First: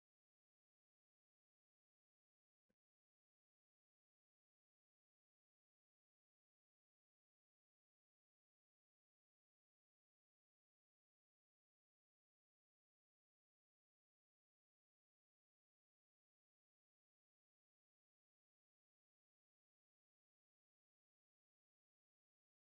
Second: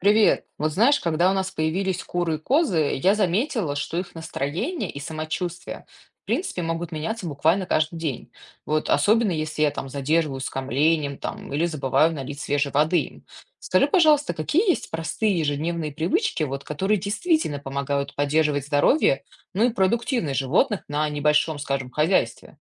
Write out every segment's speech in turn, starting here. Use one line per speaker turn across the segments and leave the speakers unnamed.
Привет. Вот знаешь, когда у нас появились куры и козы, я заметила, что их настроение и самочувствие, в принципе, могут меняться буквально каждый день. Вот особенно если я там задерживаюсь с кормлением там, или забываю налить свежей воды им. Скажи, пожалуйста, какие есть простые ежедневные привычки, вот, которые действительно помогают поддерживать здоровье, ну и продуктивность животных на небольшом, скажем, хозяйстве?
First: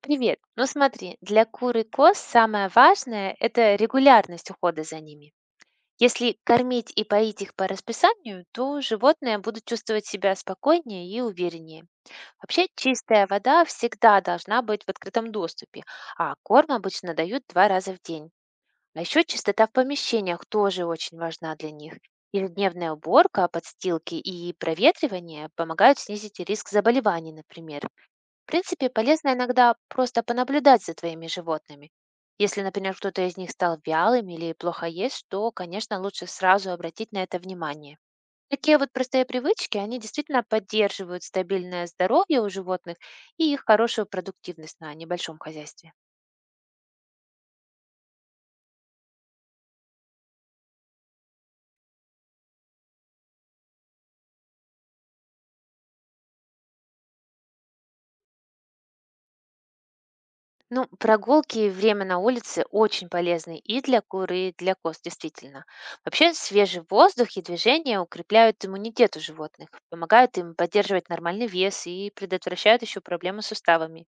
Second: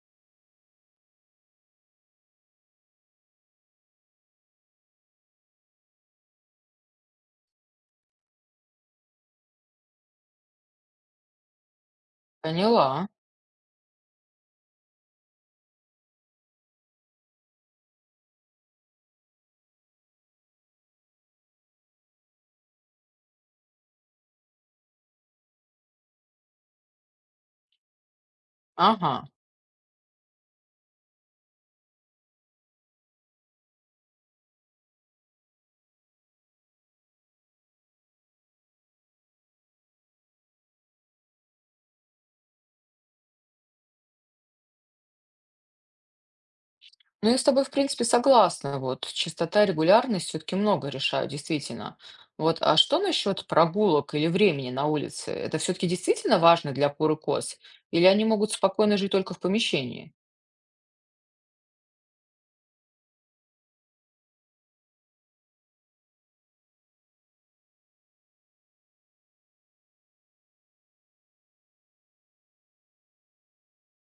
Привет. Ну смотри, для кур и коз самое важное– это регулярность ухода за ними. Если кормить и поить их по расписанию, то животные будут чувствовать себя спокойнее и увереннее. Вообще
Поняла.
чистая вода всегда должна быть в открытом доступе, а корм обычно дают 2 раза в день. А еще чистота в помещениях тоже очень важна для них. Ежедневная уборка, подстилки и проветривание помогают снизить риск заболеваний, например. В принципе,
Ага.
полезно иногда просто понаблюдать за твоими животными. Если, например, кто-то из них стал вялым или плохо ест, то, конечно, лучше сразу обратить на это внимание. Такие вот простые привычки, они действительно поддерживают стабильное здоровье у животных и их хорошую продуктивность на небольшом хозяйстве.
Ну, я с тобой, в принципе, согласна. Вот частота и регулярность все-таки много решают, действительно. Вот, а что насчет прогулок или времени на улице? Это все-таки действительно важно для кур и коз? Или они могут спокойно жить только в помещении?
Ну, прогулки и время на улице очень полезны и для куры, и для коз, действительно. Вообще, свежий воздух и движение укрепляют иммунитет у животных, помогают им поддерживать нормальный вес и предотвращают еще проблемы с суставами.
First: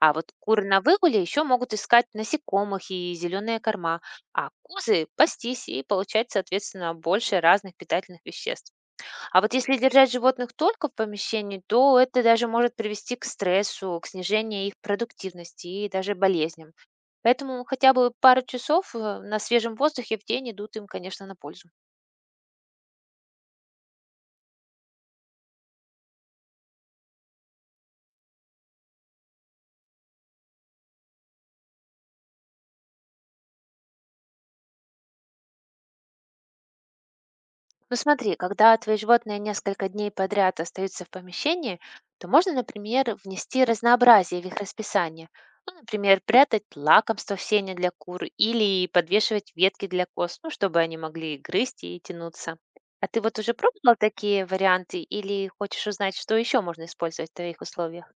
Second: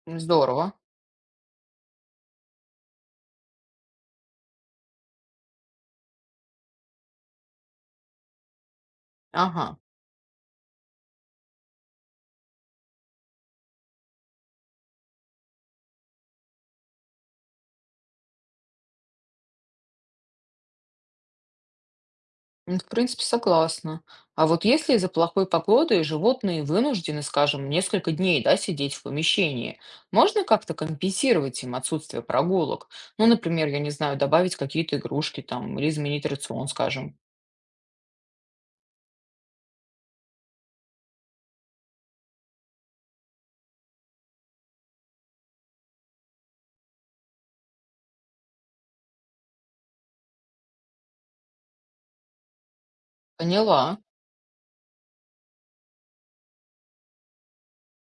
А вот куры
Здорово.
на выгуле еще могут искать насекомых и зеленые корма, а козы– пастись и получать, соответственно, больше разных питательных веществ. А вот если
Ага.
держать животных только в помещении, то это даже может привести к стрессу, к снижению их продуктивности и даже болезням. Поэтому хотя бы пару часов на свежем воздухе в день идут им, конечно, на пользу.
Ну, в принципе, согласна. А вот если из-за плохой погоды животные вынуждены, скажем, несколько дней, да, сидеть в помещении, можно как-то компенсировать им отсутствие прогулок? Ну, например, я не знаю, добавить какие-то игрушки там или изменить рацион, скажем.
Ну смотри, когда твои животные несколько дней подряд остаются в помещении, то можно, например, внести разнообразие в их расписание. Ну, например, прятать лакомство в сене для кур или подвешивать ветки для коз, ну, чтобы они могли грызть и тянуться. А ты вот уже пробовал
Поняла.
такие варианты или хочешь узнать, что еще можно использовать в твоих условиях?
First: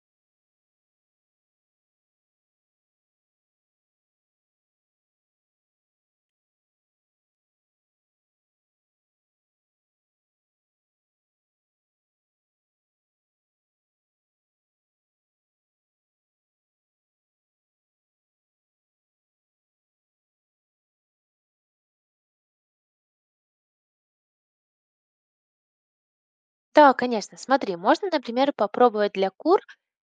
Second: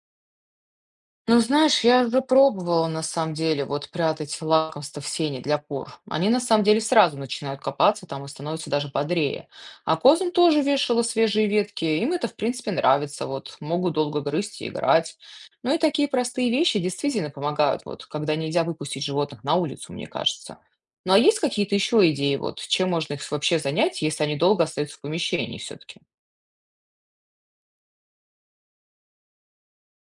Ну, знаешь, я уже пробовала на самом деле вот прятать лакомство в сене для пор. Они на самом деле сразу начинают копаться там и становятся даже бодрее. А козам тоже вешала свежие ветки. Им это, в принципе, нравится. Вот могут долго грызть и играть. Ну и такие простые вещи действительно помогают, вот когда нельзя выпустить животных на улицу, мне кажется. Ну а есть какие-то еще идеи, вот чем можно их вообще занять, если они долго остаются в помещении все-таки?
Да, конечно. Смотри, можно, например, попробовать для кур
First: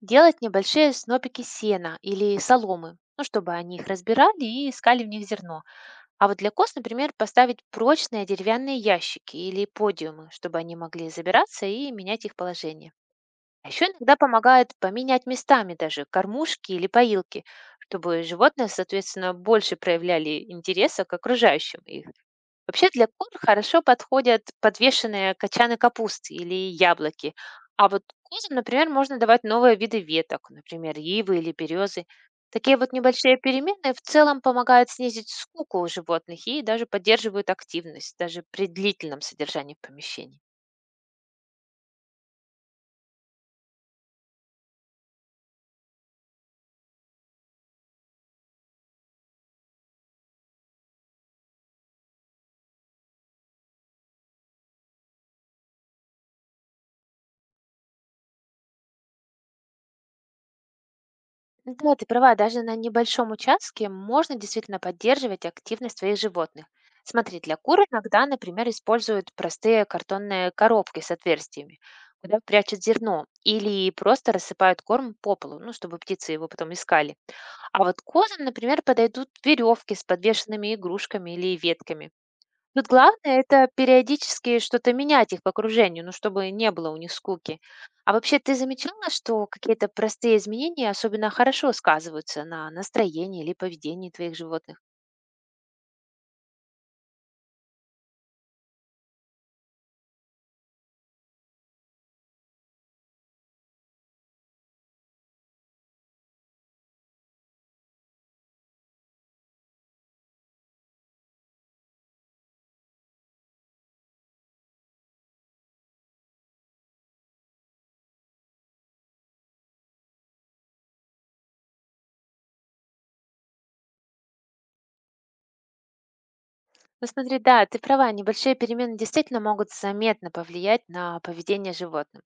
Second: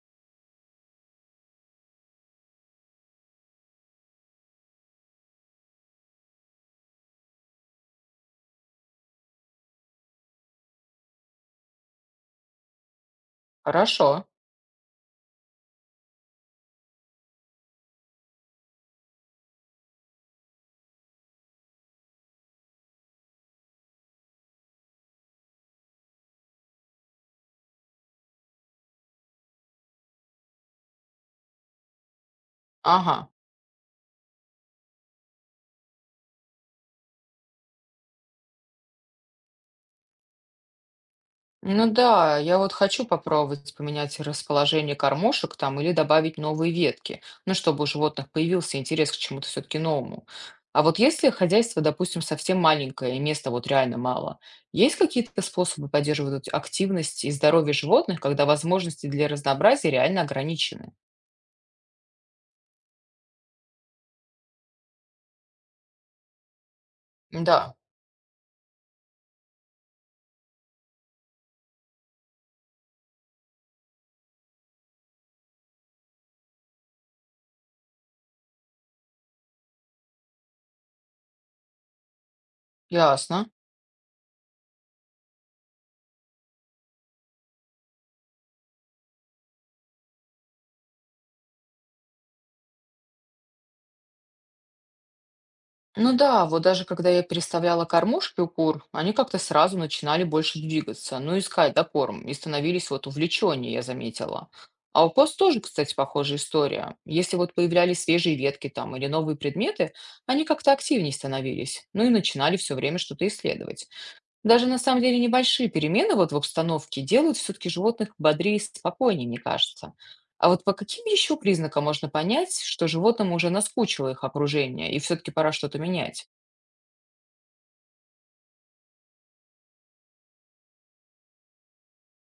делать небольшие снопики сена или соломы, ну, чтобы они их разбирали и искали в них зерно. А вот для коз, например, поставить прочные деревянные ящики или подиумы, чтобы они могли забираться и менять их положение. А еще
Хорошо.
иногда помогает поменять местами даже кормушки или поилки, чтобы животные, соответственно, больше проявляли интереса к окружающим. И вообще для кур хорошо подходят подвешенные кочаны капусты или яблоки. А вот козам, например, можно давать новые виды веток, например, ивы или березы. Такие вот
Ага.
небольшие перемены в целом помогают снизить скуку у животных и даже поддерживают активность, даже при длительном содержании в помещении.
Ну да, я вот хочу попробовать поменять расположение кормушек там или добавить новые ветки, ну, чтобы у животных появился интерес к чему-то все-таки новому. А вот если хозяйство, допустим, совсем маленькое и места вот реально мало, есть какие-то способы поддерживать вот активность и здоровье животных, когда возможности для разнообразия реально ограничены?
Да, ты права, даже на небольшом участке можно действительно поддерживать активность своих животных. Смотри, для
Да,
кур иногда, например, используют простые картонные коробки с отверстиями, куда прячут зерно, или просто рассыпают корм по полу, ну, чтобы птицы его потом искали. А вот козам, например, подойдут веревки с подвешенными игрушками или ветками. Тут главное-
ясно.
это периодически что-то менять их по окружению, ну, чтобы не было у них скуки. А вообще, ты замечала, что какие-то простые изменения особенно хорошо сказываются на настроении или поведении твоих животных?
Ну да, вот даже когда я переставляла кормушки у кур, они как-то сразу начинали больше двигаться, ну, искать, да, корм, и становились вот увлеченнее, я заметила. А у коз тоже, кстати, похожая история. Если вот появлялись свежие ветки там или новые предметы, они как-то активнее становились, ну и начинали все время что-то исследовать. Даже на самом деле небольшие перемены вот в обстановке делают все-таки животных бодрее и спокойнее, мне кажется. А вот по каким еще признакам можно понять, что животному уже наскучило их окружение и все-таки пора что-то менять?
Ну, смотри, да, ты права, небольшие перемены действительно могут заметно повлиять на поведение животных.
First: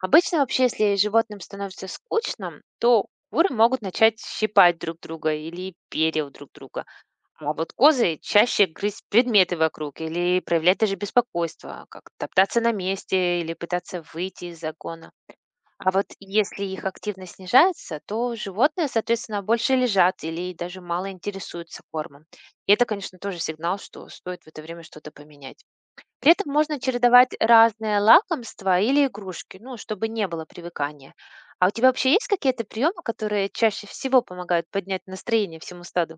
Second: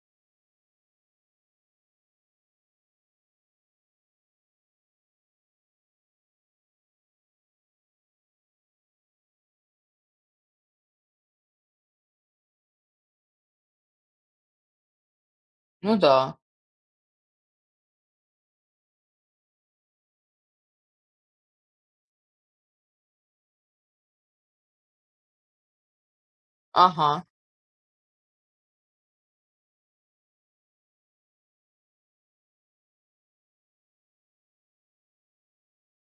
Обычно вообще, если животным становится скучно, то куры могут начать щипать друг друга или перья у друг друга. А вот козы чаще грызть предметы вокруг или проявлять даже беспокойство, как топтаться на месте или пытаться выйти из загона. А
Ну
вот
да,
если их активность снижается, то животные, соответственно, больше лежат или даже мало интересуются кормом. И это, конечно, тоже сигнал, что стоит в это время что-то поменять. При этом можно
ага.
чередовать разные лакомства или игрушки, ну, чтобы не было привыкания. А у тебя вообще есть какие-то приемы, которые чаще всего помогают поднять настроение всему стаду?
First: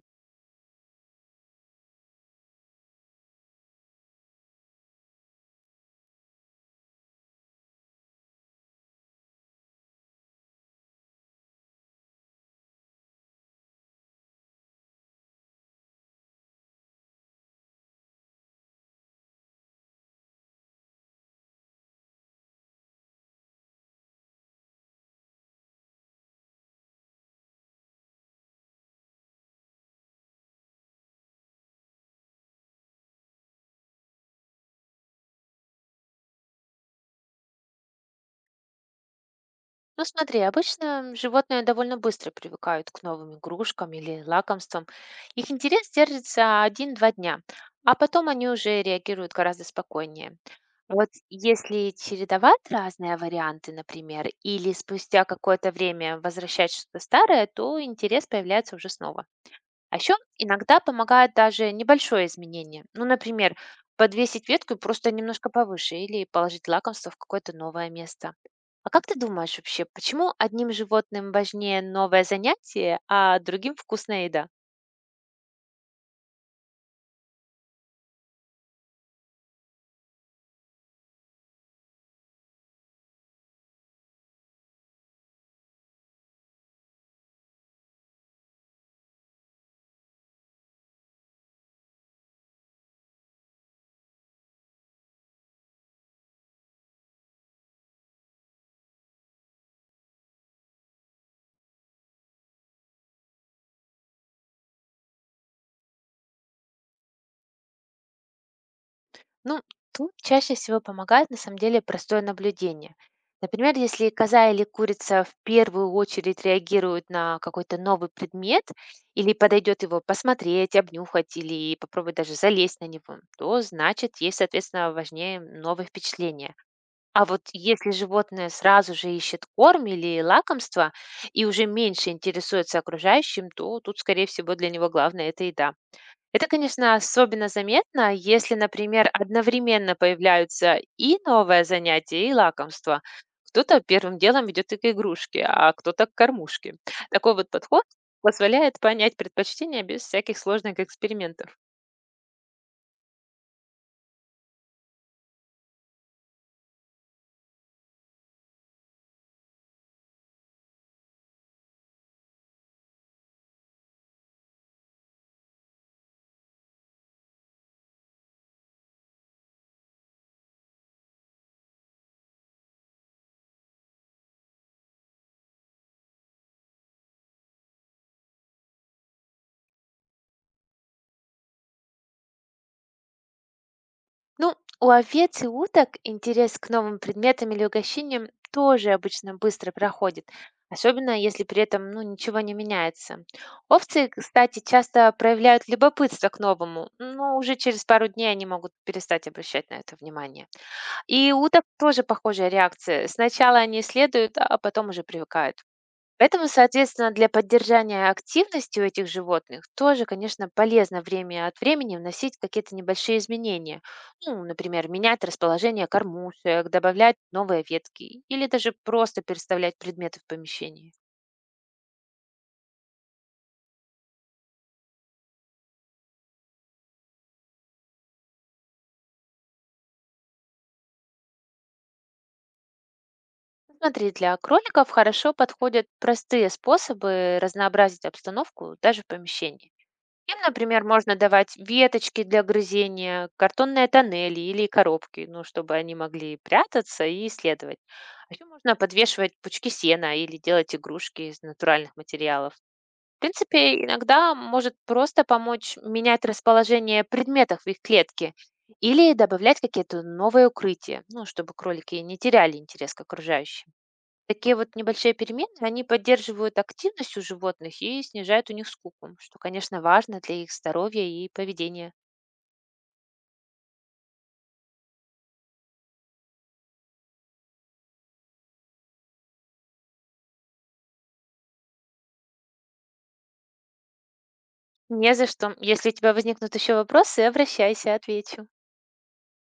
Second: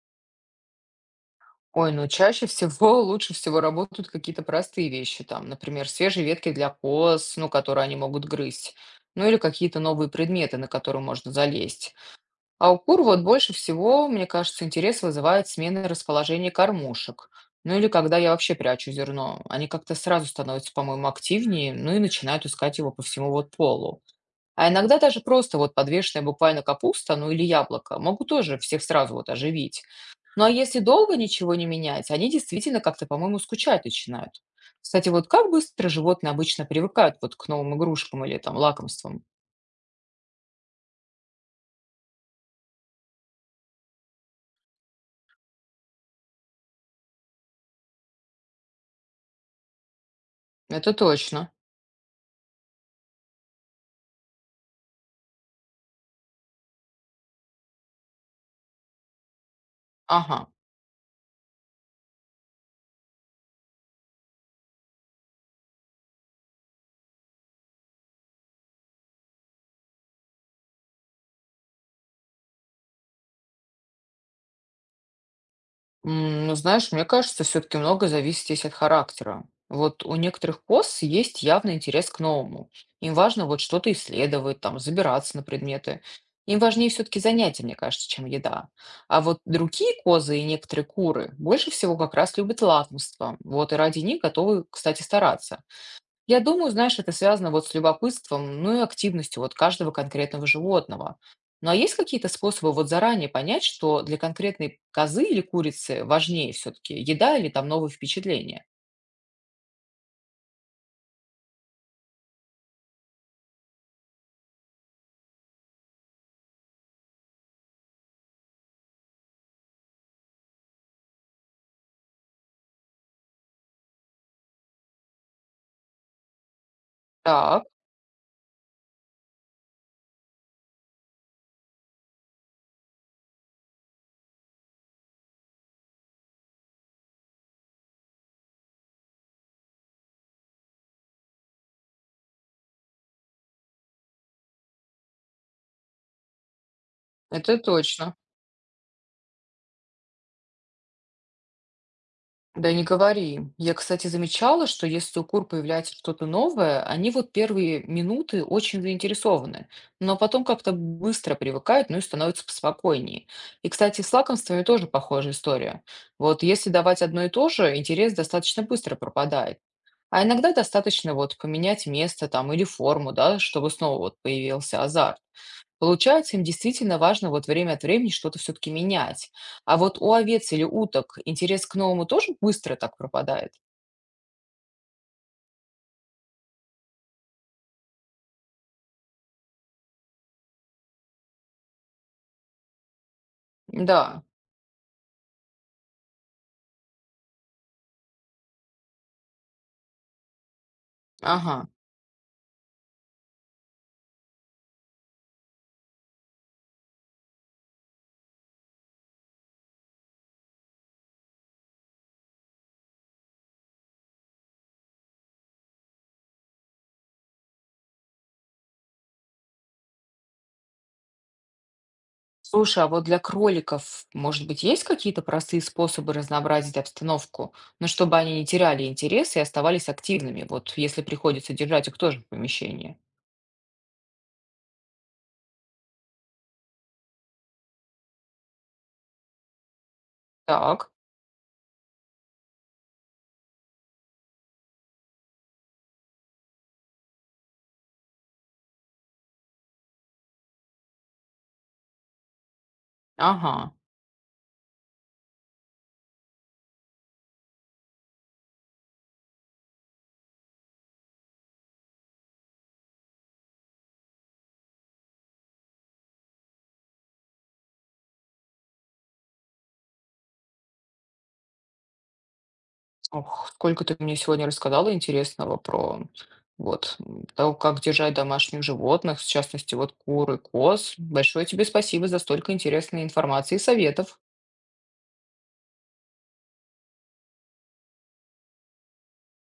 Ой, ну чаще всего лучше всего работают какие-то простые вещи, там, например, свежие ветки для коз, ну, которые они могут грызть, ну или какие-то новые предметы, на которые можно залезть. А у кур вот больше всего, мне кажется, интерес вызывает смена расположения кормушек. Ну или когда я вообще прячу зерно. Они как-то сразу становятся, по-моему, активнее, ну и начинают искать его по всему вот полу. А иногда даже просто вот подвешенная буквально капуста, ну или яблоко, могут тоже всех сразу вот оживить. Ну а если долго ничего не менять, они действительно как-то, по-моему, скучать начинают. Кстати, вот как быстро животные обычно привыкают вот к новым игрушкам или там лакомствам?
Ну смотри, обычно животные довольно быстро привыкают к новым игрушкам или лакомствам. Их интерес держится 1–2 дня, а потом они уже реагируют гораздо спокойнее.
Это
Вот
точно.
если чередовать разные варианты, например, или спустя какое-то время возвращать что-то старое, то интерес появляется уже снова. А еще
Ага.
иногда помогает даже небольшое изменение. Ну, например, подвесить ветку и просто немножко повыше или положить лакомство в какое-то новое место. А как ты думаешь вообще, почему одним животным важнее новое занятие, а другим вкусная еда?
Ну, знаешь, мне кажется, все-таки много зависит здесь от характера. Вот у некоторых коз есть явный интерес к новому. Им важно вот что-то исследовать, там, забираться на предметы. Им важнее все-таки занятия, мне кажется, чем еда. А вот другие козы и некоторые куры больше всего как раз любят лакомство. Вот и ради них готовы, кстати, стараться. Я думаю, знаешь, это связано вот с любопытством, ну и активностью вот каждого конкретного животного. Ну а есть какие-то способы вот заранее понять, что для конкретной козы или курицы важнее все-таки еда или там новые впечатления?
Ну, тут чаще всего помогает на самом деле простое наблюдение. Например, если коза или курица в первую очередь реагирует на какой-то новый предмет или подойдет его посмотреть, обнюхать или попробовать даже залезть на него, то значит ей, соответственно, важнее новые впечатления. А вот
Так,
если животное сразу же ищет корм или лакомство и уже меньше интересуется окружающим, то тут, скорее всего, для него главное– это еда. Это, конечно, особенно заметно, если, например, одновременно появляются и новое занятие, и лакомство. Кто-то первым делом ведет и к игрушке, а кто-то к кормушке. Такой вот
это
подход
точно.
позволяет понять предпочтения без всяких сложных экспериментов.
Да не говори. Я, кстати, замечала, что если у кур появляется что-то новое, они вот первые минуты очень заинтересованы, но потом как-то быстро привыкают, ну и становятся поспокойнее. И, кстати, с лакомствами тоже похожая история. Вот если давать одно и то же, интерес достаточно быстро пропадает. А иногда достаточно вот поменять место там или форму, да, чтобы снова вот появился азарт. Получается, им действительно важно вот время от времени что-то все-таки менять. А вот у овец или уток интерес к новому тоже быстро так пропадает?
Ну, у овец и уток интерес к новым предметам или угощениям тоже обычно быстро проходит, особенно если при этом ну, ничего не меняется. Овцы,
Да,
кстати, часто проявляют любопытство к новому, но уже через пару дней они могут перестать обращать на это внимание. И у уток
ага.
тоже похожая реакция. Сначала они следуют, а потом уже привыкают. Поэтому, соответственно, для поддержания активности у этих животных тоже, конечно, полезно время от времени вносить какие-то небольшие изменения. Ну, например, менять расположение кормушек, добавлять новые ветки или даже просто переставлять предметы в помещении.
Слушай, а вот для кроликов, может быть, есть какие-то простые способы разнообразить обстановку, но чтобы они не теряли интерес и оставались активными, вот если приходится держать их тоже в помещении?
Смотри, для кроликов хорошо подходят простые способы разнообразить обстановку даже в помещении. Им, например,
Так,
можно давать веточки для грызения, картонные тоннели или коробки, ну, чтобы они могли прятаться и исследовать. А еще можно подвешивать пучки сена или делать игрушки из натуральных материалов. В
ага.
принципе, иногда может просто помочь менять расположение предметов в их клетке или добавлять какие-то новые укрытия, ну, чтобы кролики не теряли интерес к окружающим. Такие вот небольшие перемены, они поддерживают активность у животных и снижают у них скуку, что, конечно, важно для их здоровья и поведения.
Ох, сколько ты мне сегодня рассказала интересного про вот то, как держать домашних животных, в частности, вот куры, коз. Большое тебе спасибо за столько интересной информации и советов.
Не за что. Если у тебя возникнут еще вопросы, обращайся, отвечу.